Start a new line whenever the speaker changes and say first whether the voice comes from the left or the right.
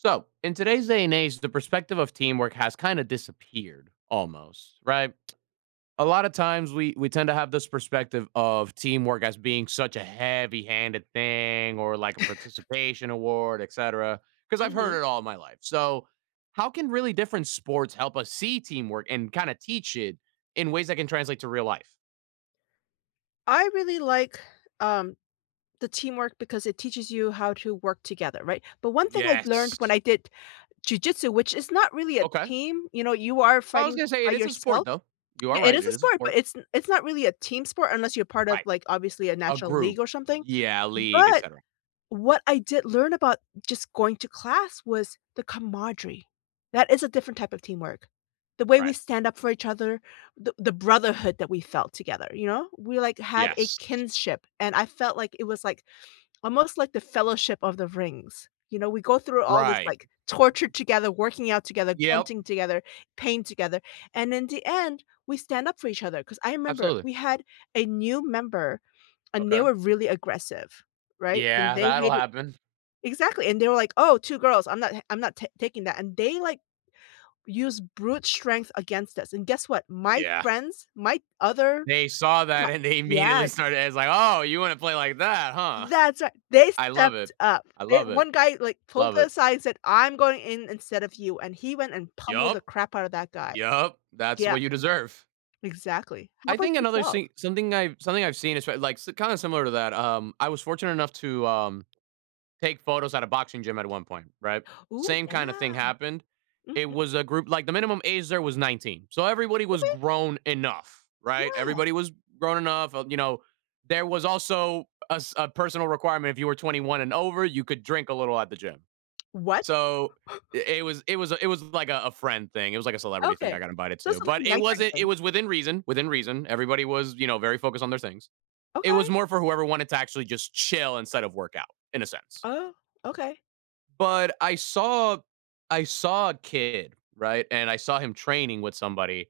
right: So, in today's day and age, the perspective of teamwork has kinda disappeared, almost, right? A lotta times, we we tend to have this perspective of teamwork as being such a heavy-handed thing or like a participation award, etcetera, 'cause I've heard
left: Mhm.
right: it all my life. So, how can really different sports help us see teamwork and kinda teach it in ways that can translate to real life?
left: I really like, um, the teamwork because it teaches you how to work together, right? But one thing I've learned when
right: Yes.
left: I did jujitsu, which is not really a
right: Okay.
left: team, you know, you are
right: I was
left: fighting
right: gonna say,
left: by
right: it is a sport,
left: yourself
right: though. You are
left: Yeah, it
right: right,
left: is a
right: it is a
left: sport, but
right: sport.
left: it's n it's not really a team sport unless you're part of,
right: Right.
left: like, obviously, a
right: A
left: natural
right: group,
left: league or something.
right: yeah, a league,
left: But
right: etcetera.
left: what I did learn about just going to class was the camaraderie. That is a different type of teamwork. The way we
right: Right.
left: stand up for each other, the the brotherhood that we felt together, you know? We, like, had a
right: Yes.
left: kinship, and I felt like it was, like, almost like the Fellowship of the Rings, you know? We go through all this,
right: Right.
left: like, torture together, working out together,
right: Yep.
left: grunting together, pain together, and in the end, we stand up for each other, 'cause I remember
right: Absolutely.
left: we had a new member, and they
right: Okay.
left: were really aggressive, right? And
right: Yeah,
left: they
right: that'll
left: hit it
right: happen.
left: Exactly, and they were like, "Oh, 2 girls, I'm not h I'm not ta taking that, and they, like, use brute strength against us, and guess what? My
right: Yeah.
left: friends, my other
right: They saw that,
left: cla
right: and they immediately
left: Yes.
right: started as like, "Oh, you wanna play like that, huh?"
left: That's ri they
right: I love
left: stepped
right: it.
left: up.
right: I
left: They
right: love it.
left: one guy, like, pulled
right: Love it.
left: aside and said, "I'm going in instead of you." And he went and pummeled the
right: Yup.
left: crap out of that guy.
right: Yup. That's
left: Yep.
right: what you deserve.
left: Exactly. How
right: I
left: about
right: think another
left: yourself?
right: see something I've something I've seen is, pr like, s kinda similar to that. Um, I was fortunate enough to, um, take photos at a boxing gym at one point, right?
left: Ooh,
right: Same kinda thing
left: damn.
right: happened. It
left: Mhm.
right: was a group like, the minimum age there was 19. So, everybody was
left: Okay.
right: grown enough, right?
left: Yeah.
right: Everybody was grown enough of you know, there was also a s a personal requirement, if you were 21 and over, you could drink a little at the gym.
left: What?
right: So, i it was it was a it was like a a friend thing. It was, like, a celebrity thing I
left: Okay.
right: got invited to,
left: Just a
right: but
left: little
right: it
left: nighttime
right: wasn't it
left: thing.
right: was within reason, within reason. Everybody was, you know, very focused on their things. It
left: Okay.
right: was more for whoever wanted to actually just chill instead of workout, in a sense.
left: Oh, okay.
right: But I saw I saw a kid, right, and I saw him training with somebody.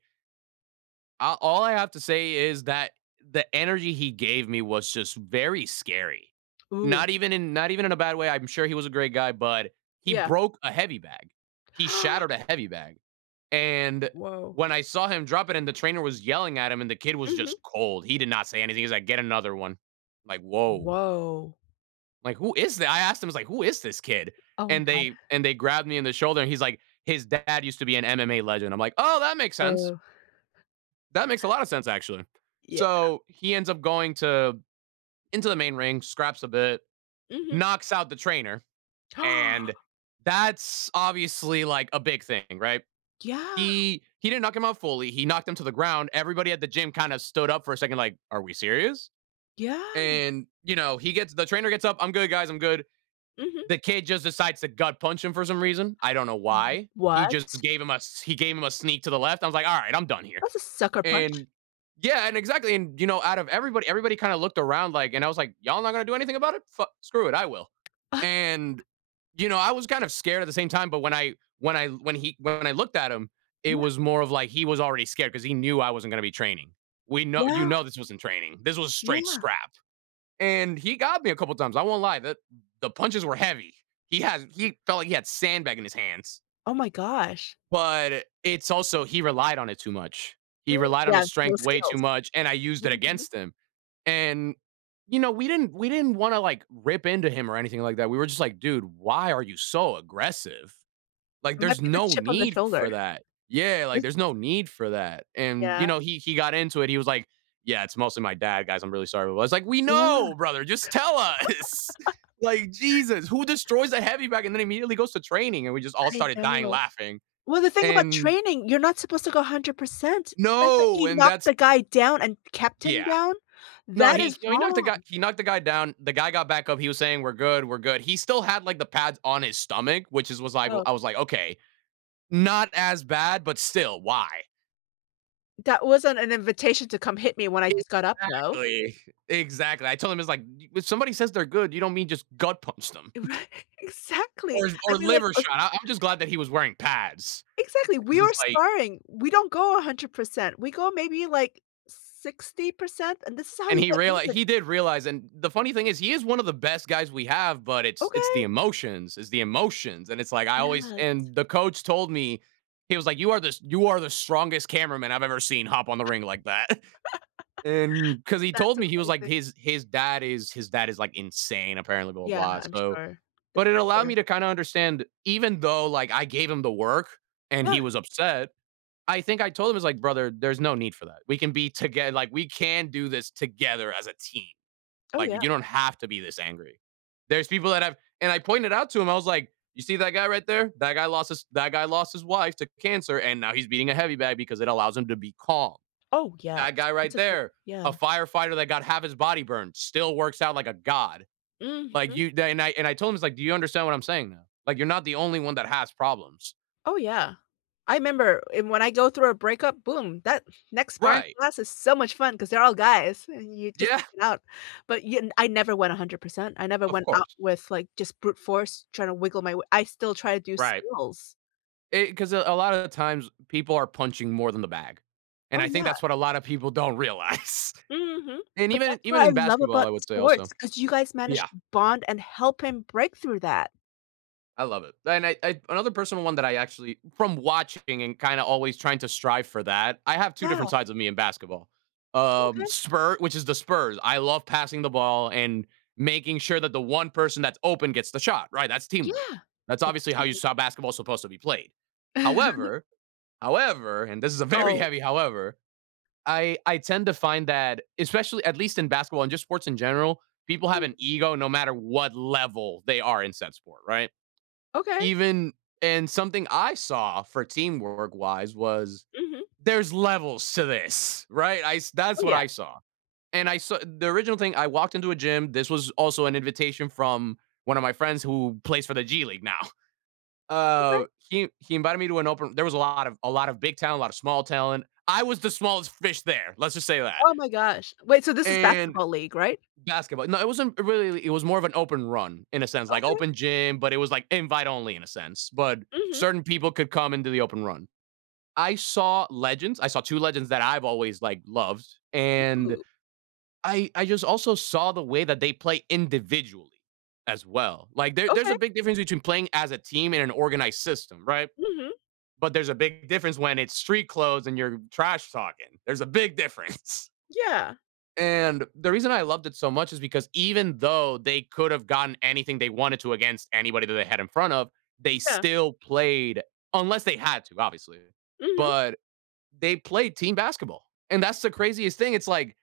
right: A all I have to say is that the energy he gave me was just very scary.
left: Ooh.
right: Not even in not even in a bad way, I'm sure he was a great guy, but he
left: Yeah.
right: broke a heavy bag. He shattered a heavy bag. And,
left: W Woah.
right: when I saw him drop it and the trainer was yelling at him and the kid was
left: Mhm.
right: just cold, he did not say anything. He's like, "Get another one," like, woah
left: Woah.
right: like, who is that, I I asked him, I was like, "Who is this kid?"
left: Oh
right: And they
left: god.
right: and they and they grabbed me in the shoulder, he's like, "His dad used to be an MMA legend," I'm like, "Oh, that makes sense."
left: Oh.
right: that makes a lot of sense, actually.
left: Yeah.
right: So, he ends up going to into the main ring, scraps a bit,
left: Mhm.
right: knocks out the trainer, and that's obviously, like, a big thing, right?
left: Yeah.
right: He he didn't knock him out fully, he knocked him to the ground, everybody at the gym kinda stood up for a second like, "Are we serious?"
left: Yeah.
right: And, you know, he gets the trainer gets up, "I'm good, guys, I'm good."
left: Mhm.
right: The kid just decides to gut punch him for some reason. I don't know
left: W
right: why. He just
left: what?
right: gave him a s he gave him a sneak to the left. I was like, "All right, I'm done here,"
left: That's a sucker punch.
right: and yeah, and exactly, and, you know, out of everybody everybody kind of looked around, like and I was like, "Y'all not gonna do anything about it? Fuck screw it, I will,"
left: Uh-huh.
right: and, you know, I was kind of scared at the same time, but when I when I when he when I looked at him, it
left: Yeah.
right: was more of like he was already scared 'cause he knew I wasn't gonna be training. We know you
left: Yeah.
right: know this wasn't training, this was straight
left: Yeah.
right: scrap, and he got me a couple of times, I won't lie. The the punches were heavy. He had he felt like he had sandbag in his hands.
left: Oh my gosh.
right: But it's also he relied on it too much.
left: Mm,
right: He relied on his
left: yeah, no
right: strength way too
left: skills.
right: much, and I used that
left: Mhm.
right: against him. And, you know, we didn't we didn't wanna, like, rip into him or anything like that, we were just like, "Dude, why are you so aggressive? Like,
left: It
right: there's
left: might be the
right: no
left: chip on the
right: need
left: shoulder.
right: for that." Yeah, like,
left: Is
right: there's no need for that, and,
left: Yeah.
right: you know, he he got into it, he was like, "Yeah, it's mostly my dad, guys, I'm really sorry about" I was like, "We
left: Yeah.
right: know, brother, just tell us!" Like, Jesus, who destroys a heavy bag and then immediately goes to training, and we just all
left: I
right: started dying
left: know.
right: laughing,
left: Well, the thing about
right: and
left: training, you're not supposed to go 100%. The fact that
right: No,
left: he
right: and
left: knocked
right: that's
left: the guy down and kept him
right: Yeah.
left: down,
right: No
left: that
right: he
left: is
right: you know, he knocked the guy
left: wrong.
right: he knocked the guy down, the guy got back up, he was saying, "We're good, we're good." He still had, like, the pads on his stomach, which is was like well
left: Oh.
right: I was like, "Okay, not as bad, but still, why?"
left: “That wasn't an invitation to come hit me when I just got up, though.”
right: Exactly. Exactly. I told him, I was like, d "When somebody says they're good, you don't mean just gut punch them”
left: Right. Exactly.
right: or
left: I
right: or
left: mean,
right: liver
left: os
right: shot. I I'm just glad that he was wearing pads
left: Exactly.
right: 'cause
left: We are
right: it's like
left: sparring, we don't go 100%. We go maybe, like, 60%, and this is how
right: and
left: you
right: he
left: get
right: reali
left: injured
right: he did realize, and the funny thing is he is one of the best guys we have, but it's it's the
left: Okay.
right: emotions, it's the emotions. And it's like I always
left: Yes.
right: and the coach told me, he was like, "You are the s you are the strongest cameraman I've ever seen hop on the ring like that," and 'cause he
left: That's
right: told me he was like,
left: amazing.
right: his his dad is his dad is, like, insane, apparently, blah, blah,
left: Yeah.
right: blah,
left: I'm
right: so
left: sure, the
right: but it allowed
left: pressure.
right: me to kinda understand even though, like, I gave him the work and
left: Yeah.
right: he was upset I think I told him, I was like, "Brother, there's no need for that. We can be toge like, we can do this together as a team.
left: Oh, yeah.
right: Like, you don't have to be this angry." There's people that have and I pointed out to him, I was like, "You see that guy right there? That guy lost his that guy lost his wife to cancer, and now he's beating a heavy bag because it allows him to be calm.
left: Oh, yeah.
right: That
left: S
right: guy
left: It's
right: right
left: okay.
right: there,
left: Yeah.
right: a firefighter that got half his body burned, still works out like a god." Like,
left: Mhm.
right: you then I and I told him, I was like, "Do you understand what I'm saying now? Like, you're not the only one that has problems."
left: Oh, yeah. I member and when I go through a breakup, boom. That next sparring
right: Right.
left: class is so much fun 'cause they're all guys, and you just
right: Yeah.
left: take it out, but you n I never went a 100%. I never
right: Of
left: went out
right: course.
left: with, like, just brute force trying to wiggle my way I still try to do
right: Right.
left: skills.
right: Eh 'cause a a lot of the times, people are punching more than the bag, and
left: Oh,
right: I think
left: yeah.
right: that's what a lotta people don't realize,
left: Mhm,
right: and
left: but
right: even in
left: that's what
right: even
left: I
right: in
left: love
right: basketball,
left: about
right: I would say also.
left: sports 'cause you guys
right: Yeah.
left: managed to bond and help him break through that.
right: I love it. And I I another personal one that I actually from watching and kinda always trying to strive for that, I have 2 different
left: Yeah.
right: sides of me in basketball. Um,
left: Okay.
right: spur which is The Spurs. I love passing the ball and making sure that the 1 person that's open gets the shot, right? That's teamwork.
left: Yeah,
right: That's obviously
left: that's
right: how you saw
left: teamwork.
right: basketball supposed to be played. However, however, and this is a very
left: Oh.
right: heavy however, I I tend to find that especially at least in basketball and just sports in general, people have
left: Mhm.
right: an ego no matter what level they are in said sport, right?
left: Okay.
right: Even and something I saw for teamwork wise was,
left: Mhm.
right: there's levels to this, right? I s
left: Oh,
right: that's what
left: yeah.
right: I saw, and I sa the original thing, I walked into a gym, this was also an invitation from one of my friends who plays for the G League now.
left: Okay.
right: Uh, he he invited me to an open there was a lot of a lot of big talent, lot of small talent. I was the smallest fish there let's just say that.
left: Oh my gosh. Wait, so this is
right: And
left: basketball league, right?
right: Basketball no, it wasn't it really it was more of an open run, in a sense, like
left: Okay.
right: open gym, but it was, like, invite only in a sense, but
left: Mhm.
right: certain people could come into the open run. I saw legends. I saw 2 legends that I've always, like, loved, and
left: Ooh.
right: I I just also saw the way that they play individually as well. Like, there there's a
left: Okay.
right: big difference between playing as a team in an organized system, right?
left: Mhm.
right: But there's a bigger difference when it's street clothes and you're trash talking. There's a big difference.
left: Yeah.
right: And, the reason I loved it so much is because even though they could’ve gotten anything they wanted to against anybody that they had in front of, they
left: Yeah.
right: still played unless they had to, obviously,
left: Mhm.
right: but they played team basketball, and that's the craziest thing, it's like,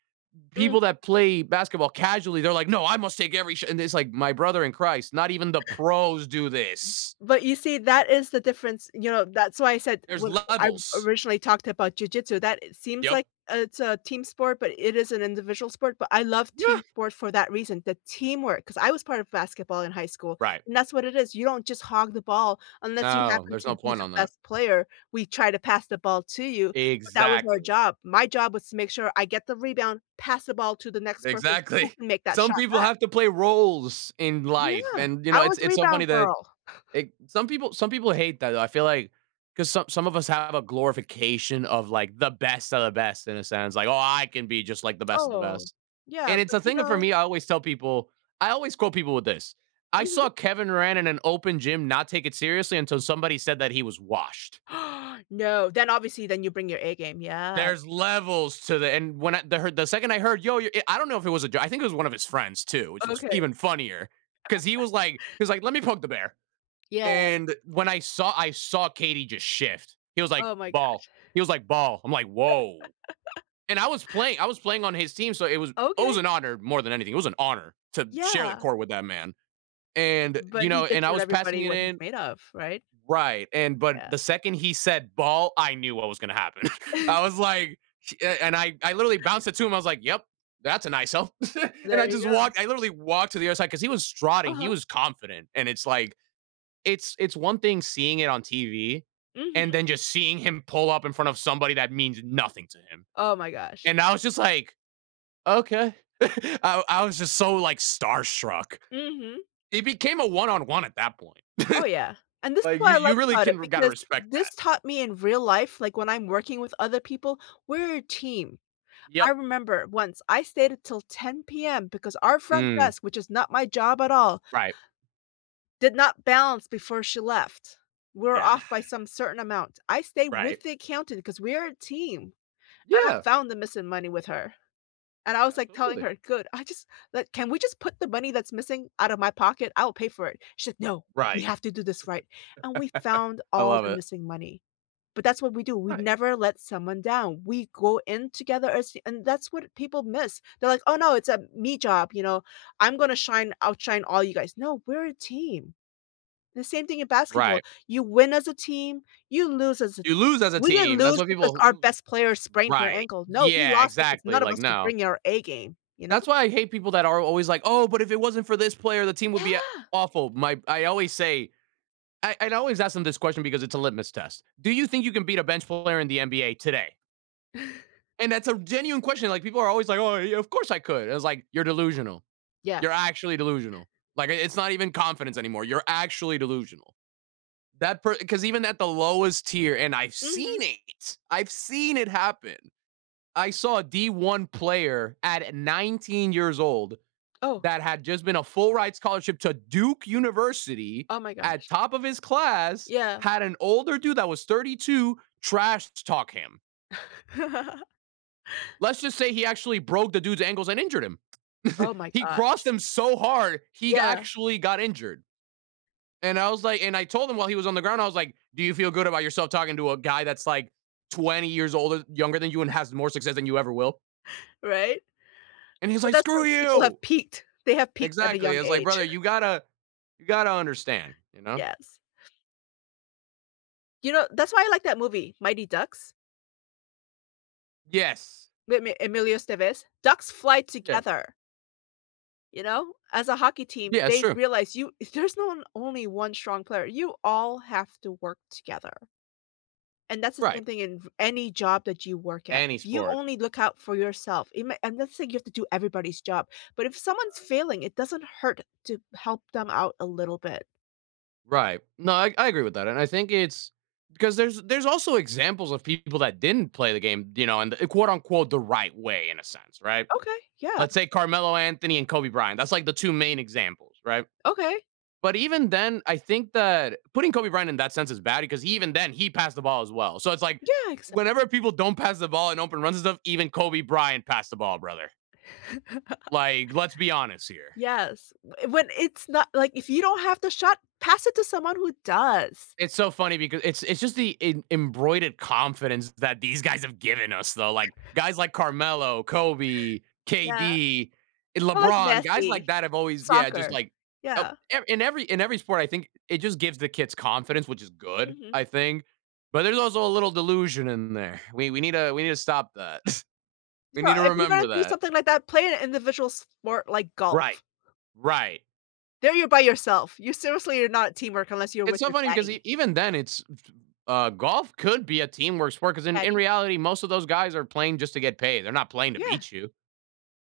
right: people that
left: Mhm.
right: play basketball casually, they're like, "No, I must take every sh" and it's like, "My brother in Christ, not even the pros do this."
left: But, you see, that is the difference you know, that's why I said-
right: There's
left: when I
right: levels.
left: originally talked about jujitsu- that it seems like
right: Yep.
left: it's a team sport, but it is an individual sport, but I love
right: Yeah.
left: team sports for that reason, the teamwork, 'cause I was part of basketball in high school,
right: Right.
left: and that's what it is, you don't just hog the ball unless you
right: No,
left: happen
right: there's
left: to
right: no
left: be
right: point
left: the
right: on that.
left: best player, we try to pass the ball to you, but that was our
right: Exactly.
left: job, my job was to make sure I get the rebound, pass the ball to the next person who
right: Exactly.
left: can make that
right: Some
left: shot
right: people
left: back.
right: have to play roles in life,
left: Yeah,
right: and, you know,
left: I was
right: it's
left: the
right: it's so funny
left: rebound
right: that,
left: girl.
right: eh some people some people hate that, though, I feel like 'cause, some some of us have a glorification of, like, the best of the best in a sense, like, "Oh, I can be just like the best of the
left: Oh.
right: best."
left: Yeah,
right: And it's
left: but
right: a
left: you
right: thing uh, for
left: know
right: me I always tell people I always quote people with this, "I
left: Mhm.
right: saw Kevin Durant in an open gym not take it seriously until somebody said that he was washed."
left: No, then, obviously then you bring your A game, yes.
right: There's levels to the and when I the heard the second I heard, "Yo, you" i I don't know if it was a j I think it was one of his friends too, which was f
left: Okay.
right: even funnier, 'cause he was like he was like, "Let me poke the bear."
left: Yeah.
right: And when I saw I saw KD just shift. He was like,
left: Oh my
right: "Ball."
left: gosh.
right: He was like, "Ball." I'm like, "Woah." And I was playing I was playing on his team, so it was oh, it was
left: Okay.
right: an honor, more than anything it was an honor to share the
left: Yeah.
right: court with that man. And, you
left: But,
right: know
left: he just
right: and I
left: showed
right: was passing
left: everybody
right: it
left: what he's
right: in
left: made of, right?
right: right, and but
left: Yeah.
right: the second he said, “Ball,” I knew what was gonna happen. I was like, "Ch" and I I literally bounced it to him, I was like, "Yep. That's a nice help," and
left: There
right: I
left: you
right: just
left: go.
right: walked I, literally, walked to the other side, 'cause he was strutting, he
left: Uh-huh.
right: was confident, and it's like it's it's one thing seeing it on TV and
left: Mhm.
right: then just seeing him pull up in front of somebody that means nothing to him.
left: Oh my gosh.
right: And, I was just like, "Okay." I I was just so, like, starstruck.
left: Mhm.
right: It became a one on one at that point.
left: Oh, yeah, and this is
right: Like, you
left: what I
right: you
left: like
right: really
left: about it
right: can gotta
left: because
right: respect
left: this
right: that.
left: taught me in real life- like, when I'm working with other people- we're a team. I
right: Yep.
left: remember once, I stayed until 10:00 PM because our front
right: Mm.
left: desk which is not my job at all
right: Right.
left: did not balance before she left. We're
right: Yeah.
left: off by some certain amount. I stayed
right: Right.
left: with the accountant 'cause we are a team. And I
right: Yeah.
left: found the missing money with her. And I was, like, telling
right: Absolutely.
left: her, "Good, I just like, can we just put the money that's missing out of my pocket? I will pay for it." She like, "No, we
right: Right.
left: have to do this right." And we found
right: I
left: all
right: love
left: the
right: it.
left: missing money. But that's what we do, we
right: Right.
left: never let someone down, we go in together as and that's what people miss, they're like, "Oh, no, it's a 'me' job," you know? "I'm gonna shine outshine all you guys." No, we're a team. The same thing in basketball,
right: Right.
left: you win as a team, you lose as a
right: You lose as a
left: we didn't
right: team, that's
left: lose
right: why
left: because
right: people
left: our
right: m
left: best player sprained her
right: right,
left: ankle no, we
right: yeah,
left: lost because
right: exactly,
left: none of
right: like,
left: us were
right: "No."
left: bringing our A game, you know?
right: That's why I hate people that are always like, "Oh, but if it wasn't for this player, the team would be a
left: Yeah.
right: awful." My I always say I I'd always ask them this question because it's a litmus test, "Do you think you can beat a bench player in the NBA today?" And that's a genuine question, like, people are always, like, "Oh, yeah. Of course I could." It was, like, "You're delusional.
left: Yeah.
right: You're actually delusional. Like, i it's not even confidence anymore. You're actually delusional." That per 'cause even at the lowest tier and I've
left: Mhm.
right: seen it. I've seen it happen. I saw a D1 player at 19 years old
left: Oh.
right: that had just been a full-ride scholarship to Duke University
left: Oh my
right: at
left: gosh.
right: top of his class,
left: Yeah.
right: had an older dude that was 32 trash t talk him. Let's just say he actually broke the dude's ankles and injured him.
left: Oh my
right: He
left: gosh.
right: crossed him so hard, he g
left: Yeah.
right: actually got injured. And I was, like and I told him while he was on the ground, I was, like, "Do you feel good about yourself talking to a guy that's, like, 20 years older younger than you and has more success than you ever will?”
left: Right?
right: And he's,
left: But
right: like,
left: that's
right: "Screw
left: when people have
right: you!"
left: peaked. They have peaked at a
right: Exactly.
left: young
right: I was, like,
left: age.
right: "Brother, you gotta you gotta understand," you know?
left: Yes. You know, that's why I like that movie, Mighty Ducks.
right: Yes.
left: With me Emilio Estevez. “Ducks fly
right: Yeah.
left: together.” You know? As a hockey team,
right: Yeah, it's
left: they
right: true.
left: realize you there's no one only one strong player. You all have to work together. And that's the same
right: Right.
left: thing in v any job that you work at.
right: Any
left: If you
right: sport.
left: only look out for yourself, it may I'm not saying you have to do everybody's job. But if someone's
right: Right.
left: failing, it doesn't hurt to help them out a little bit.
right: Right. No, I I agree with that, and I think it's 'cause there's there's also examples of people that didn't play the game, you know, in the quote, unquote "the right way" in a sense, right?
left: Okay, yeah.
right: Let's say Carmelo Anthony and Kobe Bryant. That's, like, the 2 main examples, right?
left: Okay.
right: But even then, I think that putting Kobe Bryant in that sense is bad because even then, he passed the ball as well. So, it's like,
left: Yeah, ex
right: whenever people don't pass the ball in open runs and stuff, even Kobe Bryant passed the ball, brother. Like, let's be honest here.
left: Yes. Wh when it's not, like, "If you don't have the shot, pass it to someone who does."
right: It's so funny becau it's it's just the em embroidered confidence that these guys have given us, though, like, guys like Carmelo, Kobe,
left: Yeah.
right: KD,
left: So, like,
right: LeBron, guys like
left: messy
right: that have always yeah, just
left: Soccer.
right: like, up,
left: Yeah.
right: e in every in every sport, I think it just gives the kids confidence, which is good,
left: Mhm.
right: I think. But there's also a little delusion in there. We we need to we need to stop that. We
left: So,
right: need to
left: if you're gonna
right: remember
left: do
right: that.
left: something like that, play an individual sport like golf.
right: Right. Right.
left: There you're by yourself, you seriously are not teamwork unless you're
right: It's
left: with
right: so
left: your
right: funny because
left: caddy.
right: e even then, it's, uh, golf could be a teamwork sport 'cause in in
left: Caddy?
right: reality, most of those guys are playing just to get paid. They're not playing to
left: Yeah.
right: beat you.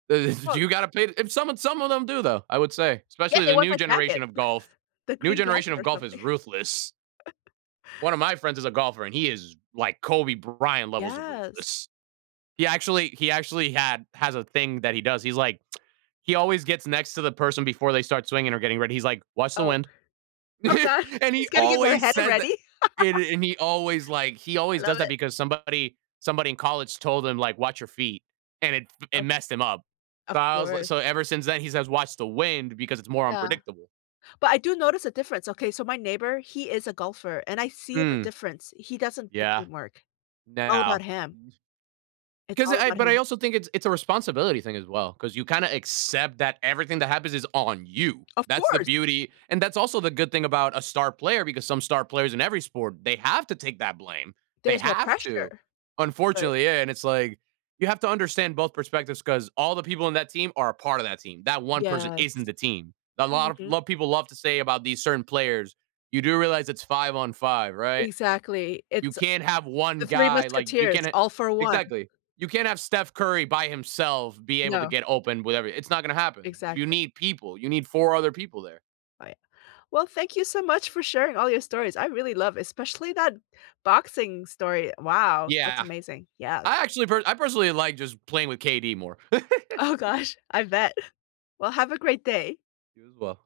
right: Uh do
left: Well
right: you gotta pay if some and some of them do though, I would say,
left: Yeah,
right: especially
left: they
right: the
left: want
right: new
left: that
right: generation
left: jacket.
right: of golf.
left: The
right: New
left: green
right: generation
left: jacket
right: of
left: or
right: golf is
left: something.
right: ruthless. One of my friends is a golfer, and he is like Kobe Bryant levels of
left: Yes.
right: ruthless. He actually he actually had has a thing that he does. He's like, he always gets next to the person before they start swinging or getting ready. He's like, "Watch the
left: Oh.
right: wind."
left: Oh god.
right: And he
left: It's getting in my
right: always
left: head
right: says that
left: already.
right: and and he always, like he always
left: I love
right: does that
left: it.
right: because somebody somebody in college told him, like, "Watch your feet," and it f it
left: Of
right: messed him up. So
left: Of
right: I was, like
left: course.
right: so ever since then, he says, "Watch the wind because it's more
left: Yeah.
right: unpredictable."
left: But I do notice a difference, okay, so my neighbor, he is a golfer, and I see the
right: Hm.
left: difference. He doesn't do
right: Yeah.
left: teamwork. It's all about
right: Now
left: him. It's
right: 'Cause
left: all
right: I
left: about
right: but I
left: him.
right: also think it's it's a responsibility thing as well, 'cause you kinda accept that everything that happens is on you.
left: Of
right: That's the
left: course.
right: beauty, and that's also the good thing about a star player, because some star players in every sport, they have to take that blame. They
left: There's no
right: have to.
left: pressure. But
right: Unfortunately, yeah, and it's like, you have to understand both perspectives 'cause all the people in that team are a part of that team. That one person isn't
left: Yes.
right: the team. A lot of a
left: Mhm.
right: lot of people love to say about these certain players, "You do realize it's 5 on 5, right?"
left: Exactly.
right: You
left: It's, uh
right: can't have one
left: The Three
right: guy, like, you
left: Musketeers:
right: can ha
left: "All for one."
right: Exactly. You can't have Steph Curry by himself be able to
left: No.
right: get open with every it's not gonna happen. You
left: Exactly.
right: need people. You need 4 other people there.
left: Right. Well, thank you so much for sharing all your stories, I really love especially that boxing story. Wow, that's
right: Yeah.
left: amazing, yeah.
right: I actually per I personally like just playing with KD more.
left: Oh gosh. I bet. Well, have a great day.
right: You as well.